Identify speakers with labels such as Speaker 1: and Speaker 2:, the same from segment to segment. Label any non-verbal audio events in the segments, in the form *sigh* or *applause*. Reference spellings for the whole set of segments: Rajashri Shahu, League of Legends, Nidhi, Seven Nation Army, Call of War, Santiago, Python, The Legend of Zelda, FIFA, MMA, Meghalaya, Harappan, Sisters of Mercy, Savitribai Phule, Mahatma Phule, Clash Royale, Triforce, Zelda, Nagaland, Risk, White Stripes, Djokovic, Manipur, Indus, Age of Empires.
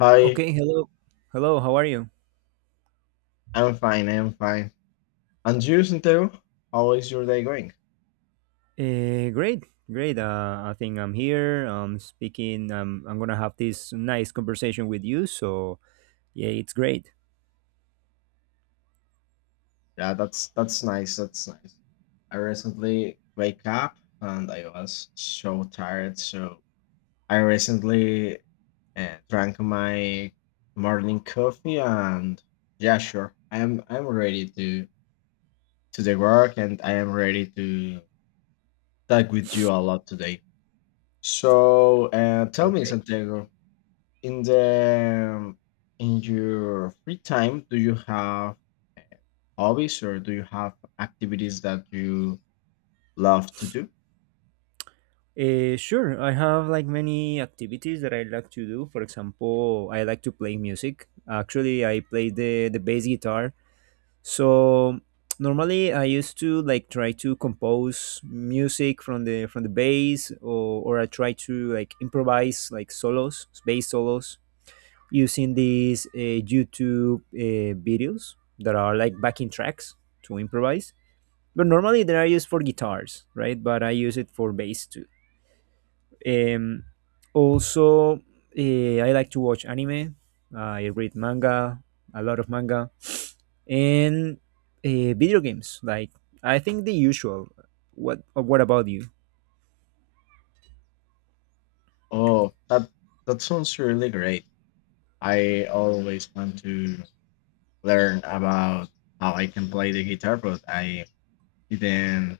Speaker 1: Hi,
Speaker 2: Okay, hello. Hello, how are you?
Speaker 1: I'm fine. And you, Santiago? How is your day going?
Speaker 2: Great, great. I think I'm here. I'm speaking. I'm gonna have this nice conversation with you. So yeah, it's great.
Speaker 1: Yeah, that's nice. I recently wake up and I was so tired. So I recently drank my morning coffee and yeah, sure. I'm ready to the work and I am ready to talk with you a lot today. So tell me,
Speaker 2: Okay.
Speaker 1: Santiago, in the in your free time do you have hobbies or do you have activities that you love to do?
Speaker 2: Sure. I have like many activities that I like to do. For example, I like to play music. Actually, I play the bass guitar. So normally I used to like try to compose music from the bass, or I try to like improvise like solos, bass solos using these YouTube videos that are like backing tracks to improvise. But normally they are used for guitars, right? But I use it for bass too. Um, also, I like to watch anime. I read manga, a lot of manga, and video games. Like I think the usual. What about you?
Speaker 1: Oh, that that sounds really great. I always want to learn about how I can play the guitar, but I didn't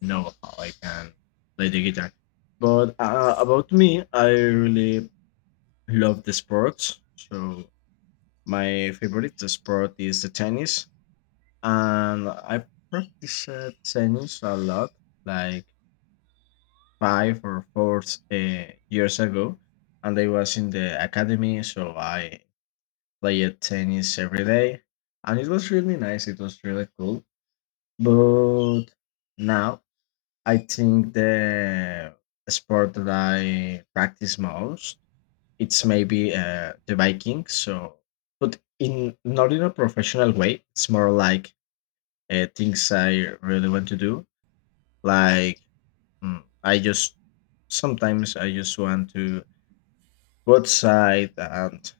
Speaker 1: know how I can play the guitar. But about me, I really love the sports. So my favorite sport is the tennis, and I practiced tennis a lot, like five or four uh, years ago, and I was in the academy, so I played tennis every day, and it was really nice. It was really cool. But now I think the sport that I practice most it's maybe the biking. So, but in not in a professional way. It's more like things I really want to do. Like, I just sometimes I just want to go outside and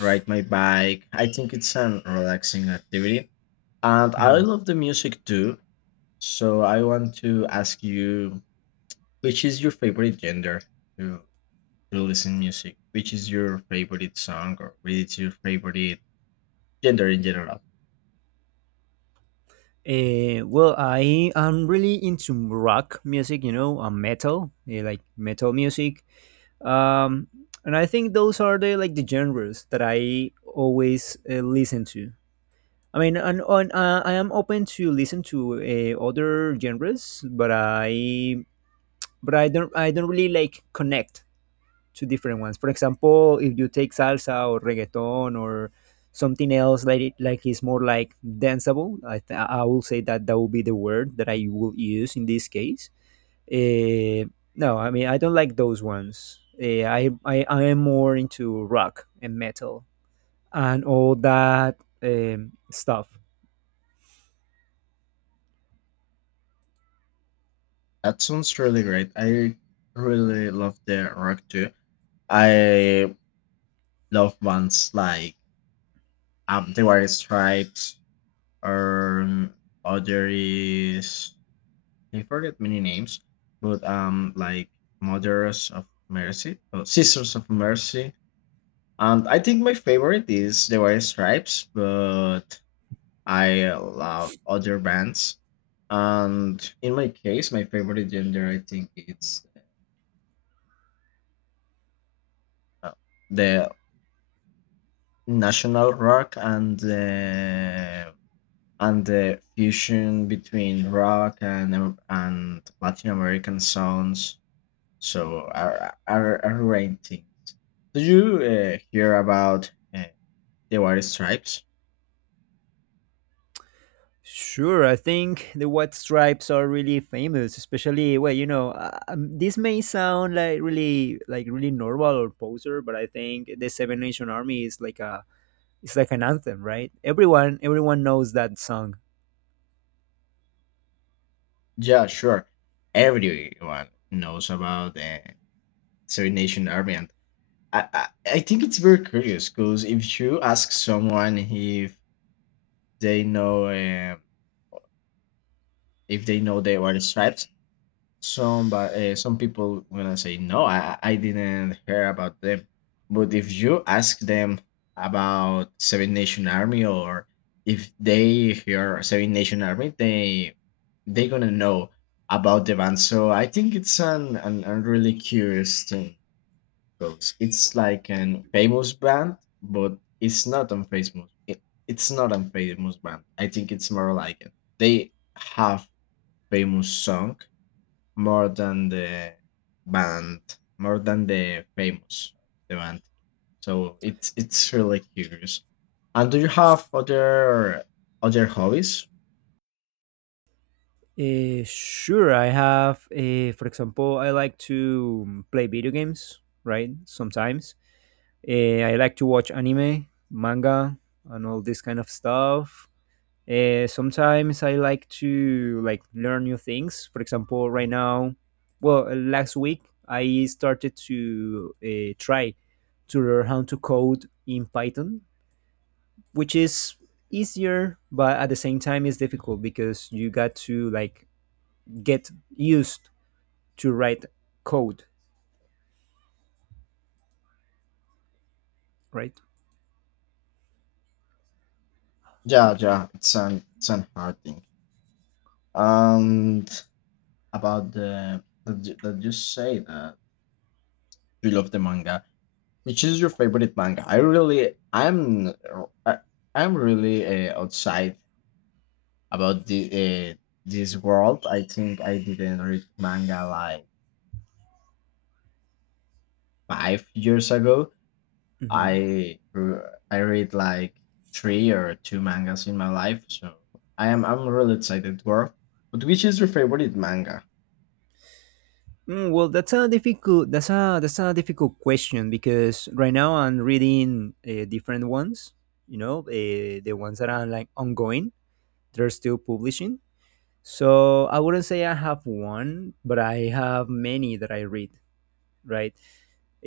Speaker 1: ride my bike. I think it's an relaxing activity. And I
Speaker 2: Mhm.
Speaker 1: love the music too. So I want to ask you, which is your favorite genre to, to listen music? Which is your favorite song, or which is your favorite gender in general?
Speaker 2: Well, I am really into rock music, and metal, like metal music. um and I think those are the genres that I always listen to. I mean, and I am open to listen to other genres, but I don't really like connect to different ones. For example, if you take salsa or reggaeton or something else, like it like is more like danceable. I will say that that will be the word that I will use in this case. uh, no, I mean, I don't like those ones. I am more into rock and metal and all that stuff.
Speaker 1: That sounds really great. I really love the rock too. I love bands like there were stripes, um, other is I forget many names, but like Mothers of Mercy, or Sisters of Mercy, and I think my favorite is there were stripes, but I love other bands. And in my case, my favorite gender, I think, it's uh, the national rock and the fusion between rock and Latin American sounds. So are things. Did you hear about the White Stripes?
Speaker 2: Sure, I think the White Stripes are really famous, especially, well, this may sound like really, like really normal or poser, but I think the Seven Nation Army is like a, it's like an anthem, right? Everyone knows that song.
Speaker 1: Yeah, sure. Everyone knows about the Seven Nation Army, and I, I I think it's very curious because if you ask someone they know um if they know the White Stripes, some but some people gonna say no. I didn't hear about them. But if you ask them about seven nation army, or if they hear seven nation army, they gonna know about the band. So I think it's an a really curious thing, because it's like an famous band, but it's not on Facebook. It's not a famous band. I think it's more like it. They have famous song more than the band, more than the band. So it's really curious. And do you have other hobbies?
Speaker 2: Sure, I have. For example, I like to play video games, right? Sometimes I like to watch anime, manga, and all this kind of stuff. Sometimes I like to like learn new things. For example, right now, well, last week I started to try to learn how to code in Python, which is easier, but at the same time, it's difficult because you got to like get used to write code, right?
Speaker 1: Yeah, yeah, it's an hard thing. And about the that you say that you love the manga, which is your favorite manga? I, I'm really outside about the this world. I think I didn't read manga like 5 years ago.
Speaker 2: Mm-hmm.
Speaker 1: I read like three or two mangas in my life, so I'm really excited, Dwarf. But which is your favorite manga?
Speaker 2: Well, that's a that's a difficult question because right now I'm reading different ones. You know, the ones that are like ongoing, they're still publishing. So I wouldn't say I have one, but I have many that I read. Right.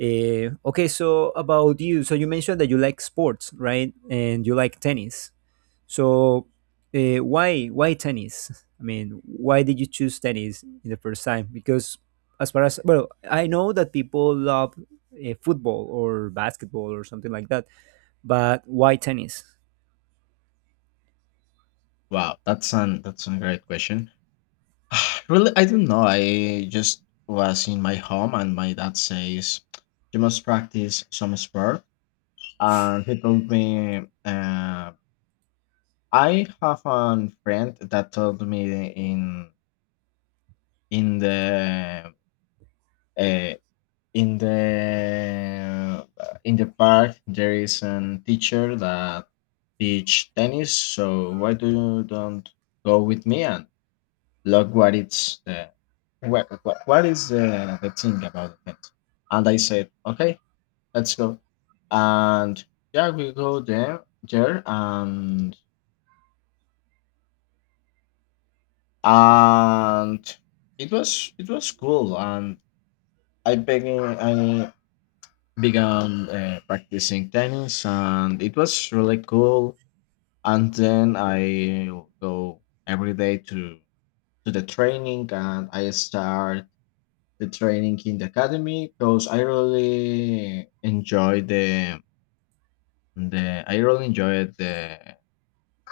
Speaker 2: Okay. So about you. So you mentioned that you like sports, right? And you like tennis. So, why tennis? I mean, why did you choose tennis in the first time? Because, as far as, well, I know that people love football or basketball or something like that, but why tennis?
Speaker 1: Wow, that's an that's a great question. *sighs* Really, I don't know. I just was in my home, and my dad says you must practice some sport, and he told me. I have a friend that told me in in the uh, in the in the park there is a teacher that teach tennis. So why do you don't go with me and look what it's what is the thing about it? And I said okay, let's go. And yeah, we go there and and it was cool. And I began practicing tennis, and it was really cool. And then I go every day to the training, and I start the training in the academy because I really enjoyed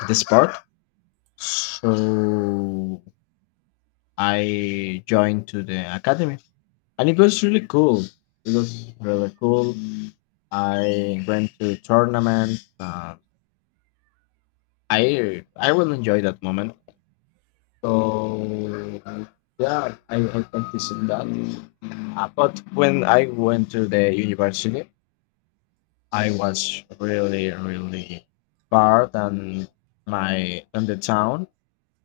Speaker 1: the sport. So I joined to the academy, and it was really cool. it was really cool I went to tournaments. I will enjoy that moment. So yeah, I practiced in that. But when I went to the university, I was really far than my than the town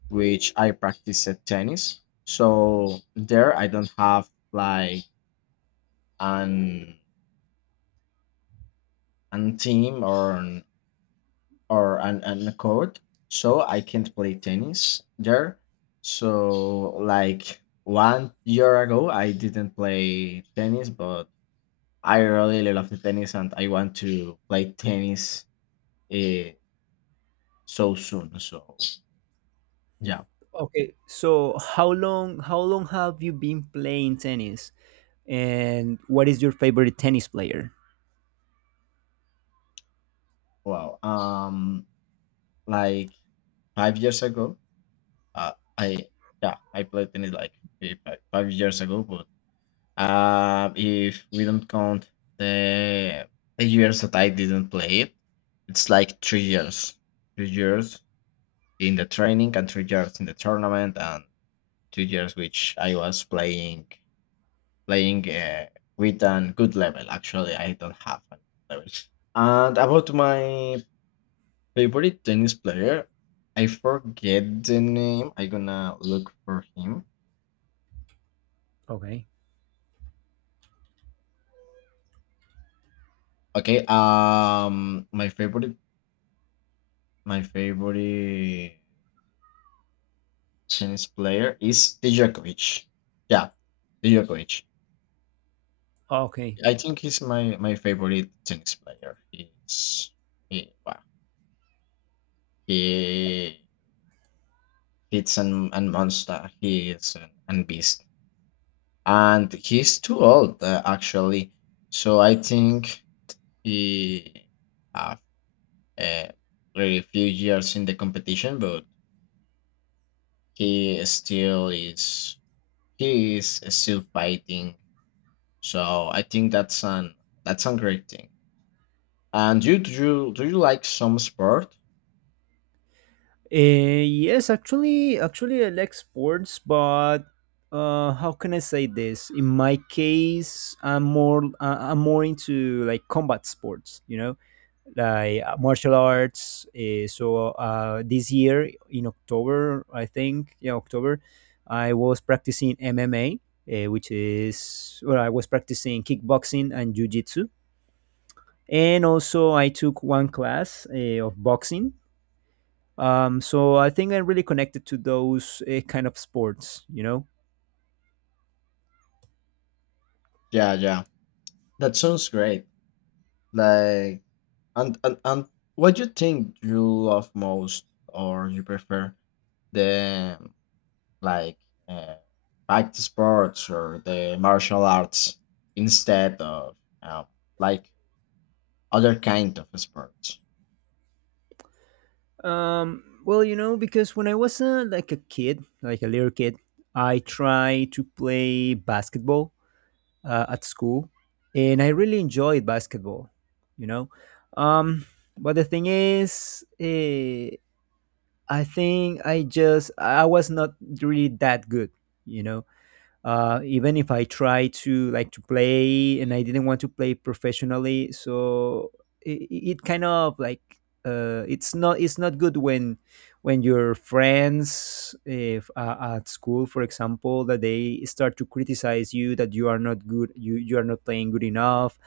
Speaker 1: which I practiced tennis. So there I don't have like an an team, or an court, so I can't play tennis there. So like 1 year ago, I didn't play tennis, but I really love the tennis, and I want to play tennis uh, so soon. So yeah,
Speaker 2: Okay, so how long have you been playing tennis, and what is your favorite tennis player?
Speaker 1: wow. Like 5 years ago, uh, I yeah, I played tennis like 5 years ago. But if we don't count the the years that I didn't play it, it's like 3 years. 3 years in the training and 3 years in the tournament, and 2 years which I was playing with a good level. Actually, I don't have a good level. And about my favorite tennis player, I forget the name. I'm gonna look for him.
Speaker 2: Okay,
Speaker 1: Okay. My favorite, my favorite Chinese player is Djokovic. Yeah, Djokovic.
Speaker 2: okay.
Speaker 1: I think he's my favorite tennis player. He's he wow. He hits an and monster. He is an beast, and he's too old actually. So I think he have uh, very few years in the competition, but he still is he is still fighting. So I think that's an that's a great thing. And you, do you like some sport?
Speaker 2: Yes, actually, I like sports, but how can I say this? In my case, I'm more into like combat sports, you know, like martial arts. So this year in October, I think, yeah, October, I was practicing MMA, which is, well, I was practicing kickboxing and jujitsu, and also I took one class of boxing, so I think I'm really connected to those kind of sports, you know.
Speaker 1: Yeah, yeah. That sounds great. Like and what do you think you love most, or you prefer the like uh, fight sports or the martial arts instead of um, like other kind of sports?
Speaker 2: Well, because when I was like a kid, like a little kid, I tried to play basketball at school, and I really enjoyed basketball, you know. Um, but the thing is, I think I was not really that good, you know. Even if I try to like to play, and I didn't want to play professionally, so it kind of like, it's not, it's not good when your friends, if at school, for example, that they start to criticize you that you are not good, you are not playing good enough,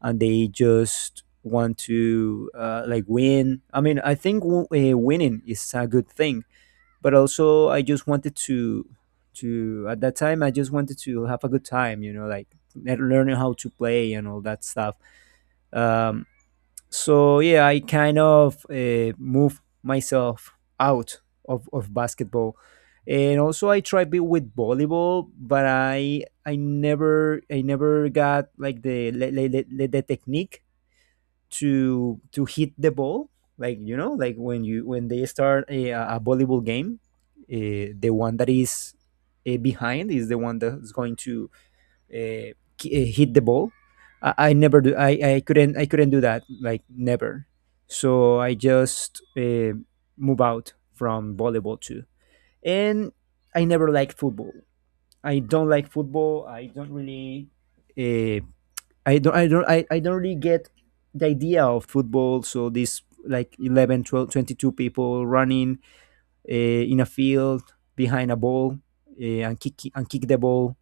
Speaker 2: and they just want to like win. I mean, I think winning is a good thing, but also I just wanted to, at that time I just wanted to have a good time, you know, like learning how to play and all that stuff. Um, so yeah, I kind of moved myself out of basketball, and also I tried be with volleyball, but I never got like the le- le- le- le- the technique to hit the ball, like, you know, like when you, when they start a volleyball game, the one that is behind is the one that's going to uh, hit the ball. I never do. I couldn't do that, like, never. So I just move out from volleyball too. And I never liked football. I don't like football. Uh, I don't really get the idea of football. So this, like, 11, 12, 22 people running uh, in a field behind a ball, and kick the ball.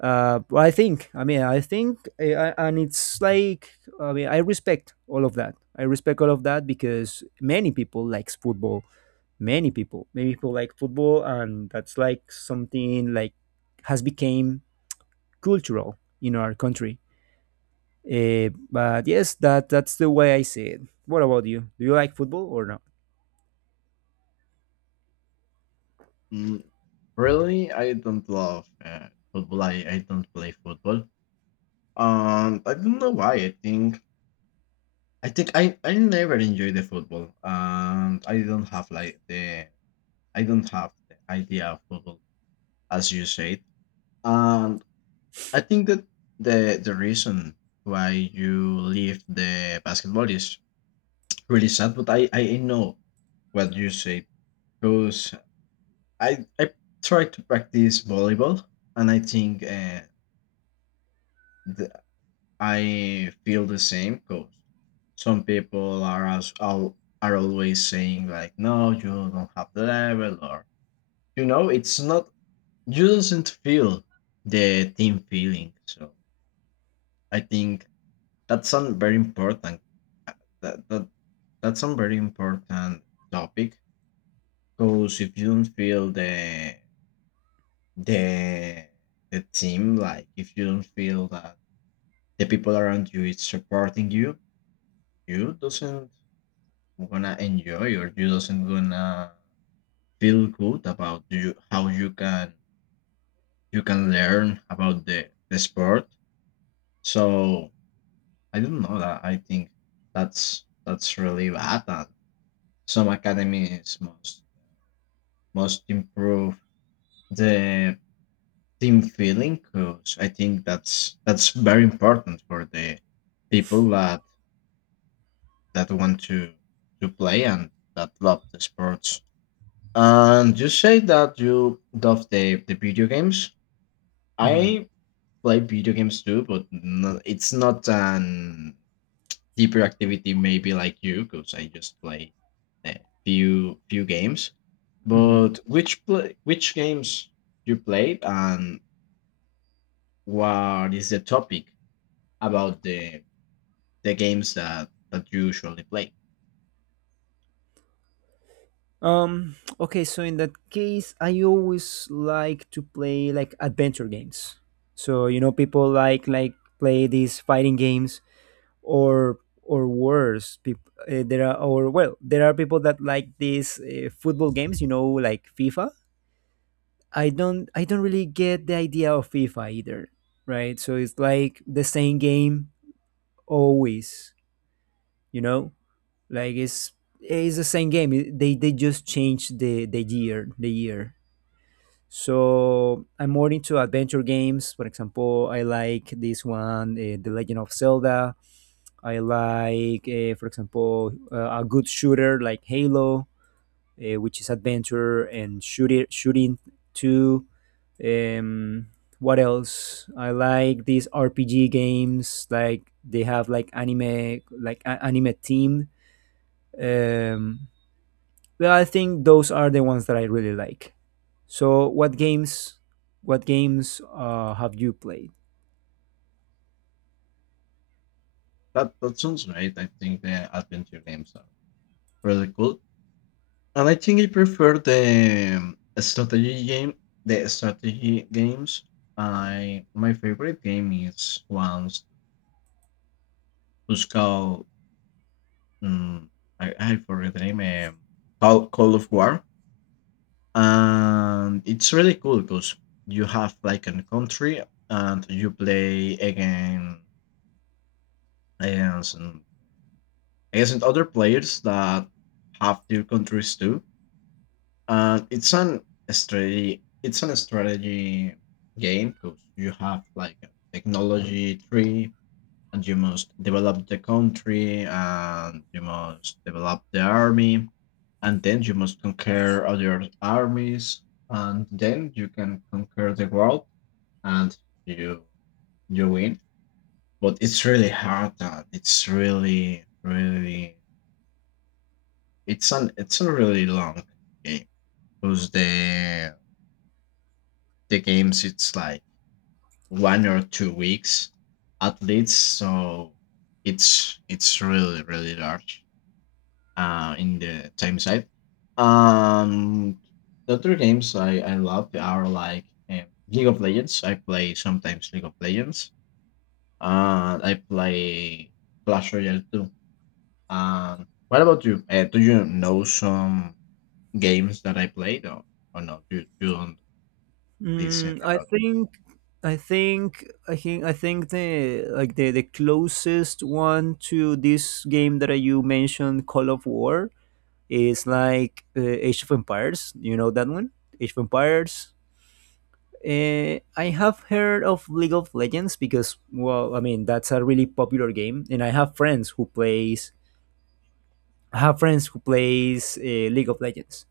Speaker 2: But I think, I mean, I think, and it's like, I mean, I respect all of that. I respect all of that because many people likes football. Many people, like football, and that's like something like has become cultural in our country. But yes, that that's the way I see it. What about you? Do you like football or not?
Speaker 1: Mm, really, I don't love football. I don't play football. I don't know why. I think I never enjoy the football, and I don't have like the I don't have the idea of football as you said. And I think that the reason why you leave the basketball is really sad, but I know what you say, because I tried to practice volleyball, and I think the, I feel the same cause. Some people are are always saying like no, you don't have the level, or you know, it's not you doesn't feel the team feeling. So I think that's a very important uh, that, that that's a very important topic, because if you don't feel the the team, like if you don't feel that the people around you is supporting you, you doesn't gonna enjoy, or you doesn't gonna feel good about you. How you can learn about the sport. So I don't know that. I think that's really bad, and some academies must improve the team feeling because I think that's very important for the people that that want to play, and that love the sports. And you say that you love the video games.
Speaker 2: Hmm.
Speaker 1: I play video games too, but no, it's not an deeper activity maybe like you, because I just play a few few games.
Speaker 2: Hmm.
Speaker 1: But which play which games you played, and what is the topic about the games that that you usually play?
Speaker 2: Okay. So in that case, I always like to play like adventure games. So, you know, people like play these fighting games, or or worse. People, there are or well, there are people that like these football games. You know, like FIFA. I don't really get the idea of FIFA either, right? So it's like the same game always, you know, like it's the same game. They just changed the year. So I'm more into adventure games. For example, I like this one, the Legend of Zelda. I like for example, a good shooter like Halo, which is adventure and shooter shooting too. um what else, I like these RPG games, like they have like anime, like anime theme. um, well, I think those are the ones that I really like. So, what games? What games have you played?
Speaker 1: That that sounds right. I think the adventure games are really cool. And I think I prefer the strategy games. I my favorite game is ones who's called um, I forget the name. Call of War, and it's really cool because you have like a country, and you play again against against other players that have their countries too. And it's an a strategy. It's an strategy game because you have like a technology tree, and you must develop the country, and you must develop the army, and then you must conquer other armies, and then you can conquer the world, and you you win. But it's really hard. And it's really it's an it's a really long game, because the games it's like 1 or 2 weeks at least. So it's really large in the time side. Um, the other games I love are like League of Legends. I play sometimes League of Legends, and I play Clash Royale too. Um, what about you? Do you know some games that I played, or no, you, you don't listen?
Speaker 2: Mm, I think, I think the closest one to this game that you mentioned, Call of War, is like Age of Empires. You know that one, Age of Empires. I have heard of League of Legends because, well, I mean, that's a really popular game, and I have friends who plays League of Legends,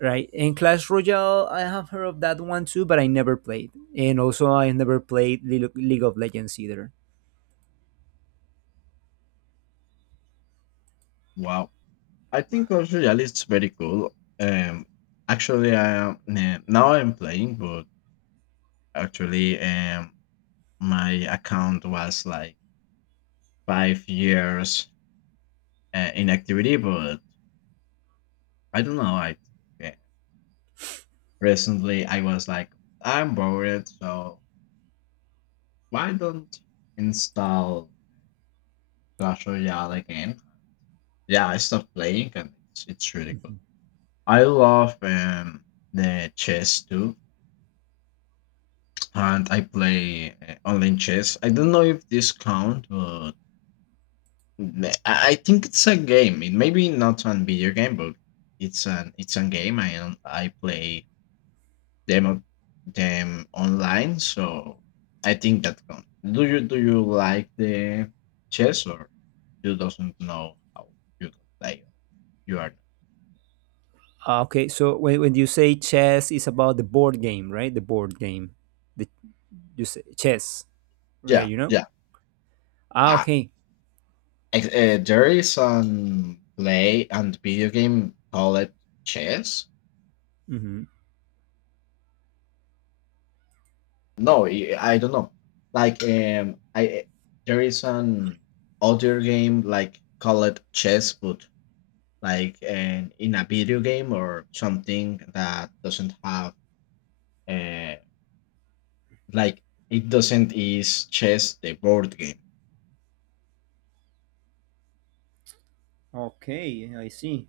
Speaker 2: right? And Clash Royale, I have heard of that one too, but I never played. And also, I never played League of Legends either.
Speaker 1: Wow, I think also Real is very cool. Um, actually, I am now I'm playing, but actually, my account was like 5 years inactivity. But I don't know. I think, recently I was like, I'm bored. So why don't install Clash Royale again? Yeah, I stopped playing, and it's really cool. I love the chess too. And I play online chess. I don't know if this count, but I think it's a game. It may be not a video game, but it's an it's a game. I play them on- them online, so I think that counts. Do you like the chess, or you doesn't know how you can play? You are
Speaker 2: Ah, okay. So when, you say chess, it's about the board game, right? The board game, the you say chess, right?
Speaker 1: yeah,
Speaker 2: You know?
Speaker 1: yeah.
Speaker 2: Ah,
Speaker 1: Ah,
Speaker 2: okay.
Speaker 1: there is an play and video game called chess.
Speaker 2: Mm-hmm.
Speaker 1: No, I don't know. Like, I there is an other game like called chess, but like in a video game or something that doesn't have uh, like it doesn't is chess the board game.
Speaker 2: Okay, I see.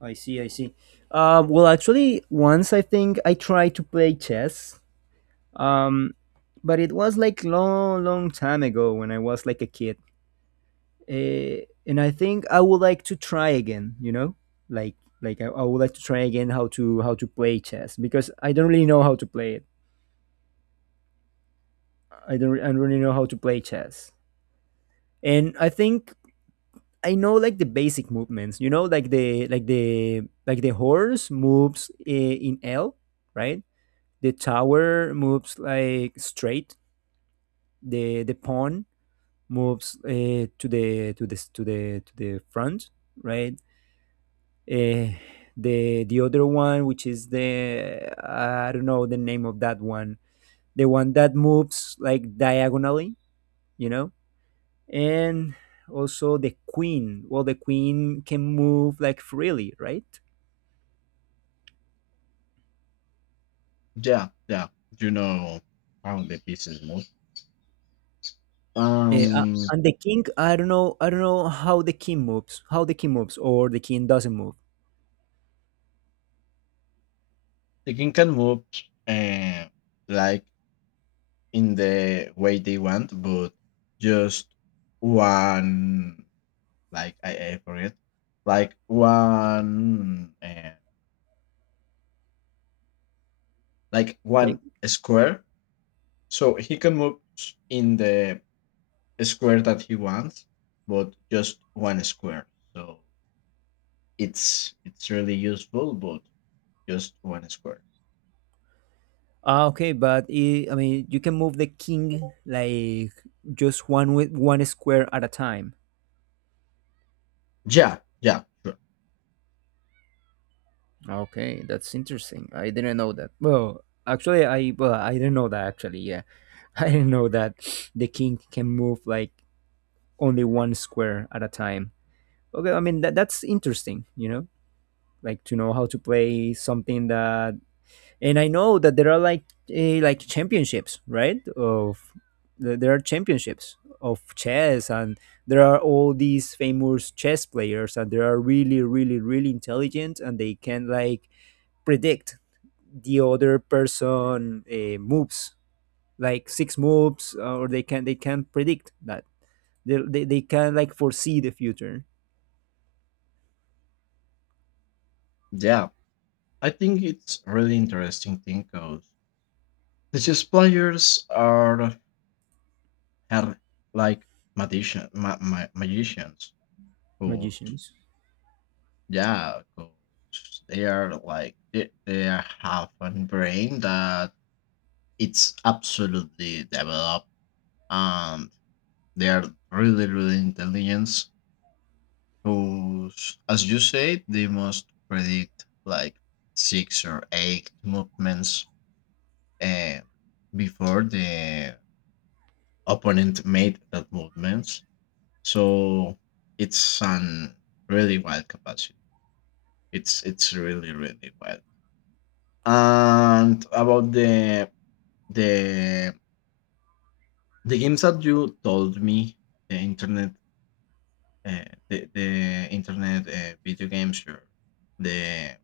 Speaker 2: I see. I see. Well, actually, once I think I tried to play chess, um, but it was like long, long time ago when I was like a kid. uh, and I think I would like to try again. You know, like I would like to try again how to play chess, because I don't really know how to play it. I don't really know how to play chess, and I think I know like the basic movements. You know, like the, like the, like the horse moves in L, right? The tower moves like straight. The pawn moves to the, to the to the to the front, right? Uh, the other one, which is the, I don't know the name of that one, the one that moves like diagonally, you know, and also the queen. Well, the queen can move like freely, right?
Speaker 1: Yeah, yeah, you know how the pieces move.
Speaker 2: Yeah,
Speaker 1: Um,
Speaker 2: and the king, I don't know how the king moves, or the king doesn't move.
Speaker 1: the king can move, uh, like in the way they want, but just one like I, ate for it, like one and like
Speaker 2: Like,
Speaker 1: one square. So he can move in the square that he wants, but just one square. So it's really useful, but just one square.
Speaker 2: ah, okay, but I mean, you can move the king like just one, with one square at a time.
Speaker 1: Yeah, yeah, sure.
Speaker 2: Okay, that's interesting. I didn't know that. Well, actually, I, well, I didn't know that. Actually, yeah, *laughs* I didn't know that the king can move like only one square at a time. Okay, I mean that that's interesting. You know, like to know how to play something that, and I know that there are like like championships, right? Of there are championships of chess, and there are all these famous chess players, and they are really, really, really intelligent, and they can like predict the other person moves like six moves or they can predict that they can like foresee the future.
Speaker 1: Yeah. I think it's really interesting thing because the chess players are are like magicians who
Speaker 2: Magicians.
Speaker 1: Yeah, cause they are like they have a brain that it's absolutely developed, and they are really intelligent. Because as you said, they must predict like 6 or 8 movements uh, before the opponent made that movements. So it's an really wild capacity. It's really wild. And about the the games that you told me, the internet, the internet video games, your the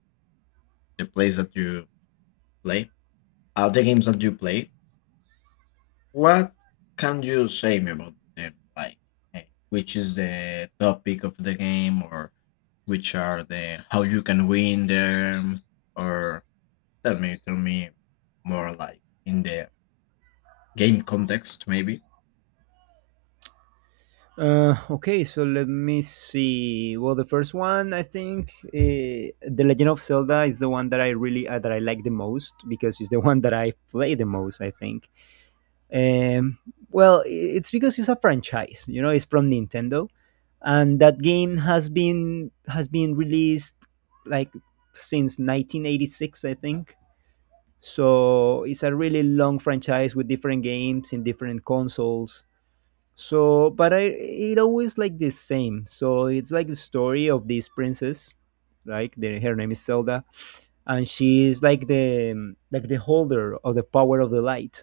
Speaker 1: the plays that you play, the games that you play. What can you say me about them? Like, uh, which is the topic of the game, or which are the how you can win them, or tell me, more like in the game context, maybe.
Speaker 2: Okay, so let me see, well, the first one, I think, the Legend of Zelda is the one that I really that I like the most because it's the *laughs* one that I play the most, I think. um, well, it's because it's a franchise, it's from Nintendo, and that game has been released like since 1986, I think. So it's a really long franchise with different games in different consoles. So, but I, it always like the same. So it's like the story of this princess, like her name is Zelda, and she is like the holder of the power of the light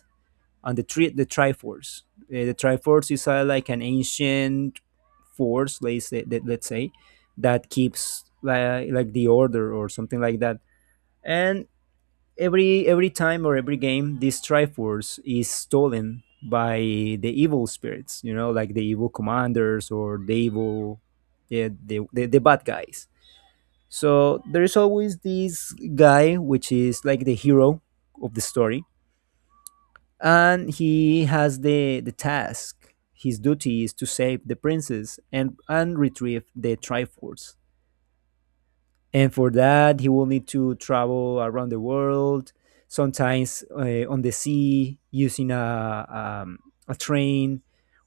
Speaker 2: and the the Triforce. The Triforce is like an ancient force, let's say, that, that keeps like, the order or something like that. And every time or every game, this Triforce is stolen by the evil spirits. You know, like the evil commanders or the evil, yeah, the bad guys. So there is always this guy, which is like the hero of the story, and he has the task, his duty is to save the princess and retrieve the Triforce. And for that, he will need to travel around the world, sometimes on the sea using a train,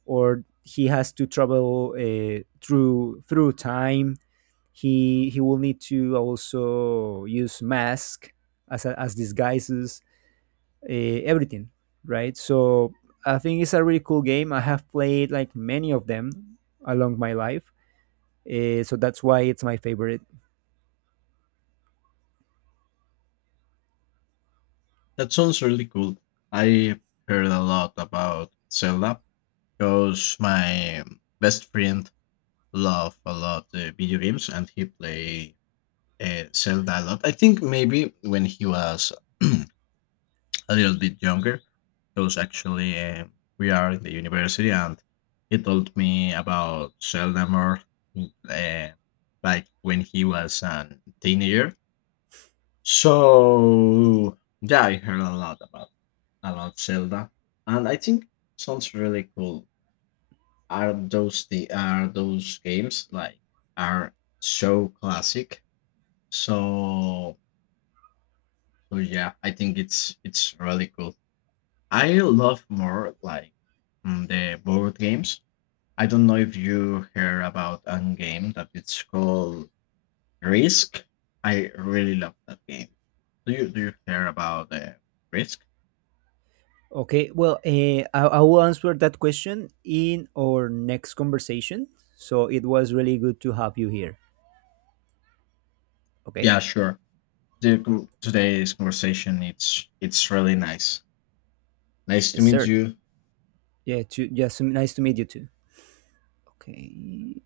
Speaker 2: or he has to travel through time. He will need to also use mask as as disguises, everything, right? So I think it's a really cool game. I have played like many of them along my life, so that's why it's my favorite.
Speaker 1: That sounds really cool. I heard a lot about Zelda because my best friend love a lot video games, and he play Zelda a lot. I think maybe when he was *clears throat* a little bit younger, because actually we are in the university, and he told me about Zelda more uh, like when he was a teenager. So yeah, I heard a lot about Zelda, and I think sounds really cool. Are those games like are so classic? So so yeah, I think it's really cool. I love more like the board games. I don't know if you hear about a game that it's called Risk. I really love that game. Do you hear about Risk?
Speaker 2: Okay, well, I will answer that question in our next conversation. So it was really good to have you here. Okay.
Speaker 1: Yeah, sure. Today's conversation it's really nice. Nice to
Speaker 2: Yes,
Speaker 1: meet
Speaker 2: sir.
Speaker 1: you.
Speaker 2: Yeah. Yes. Nice to meet you too. Okay.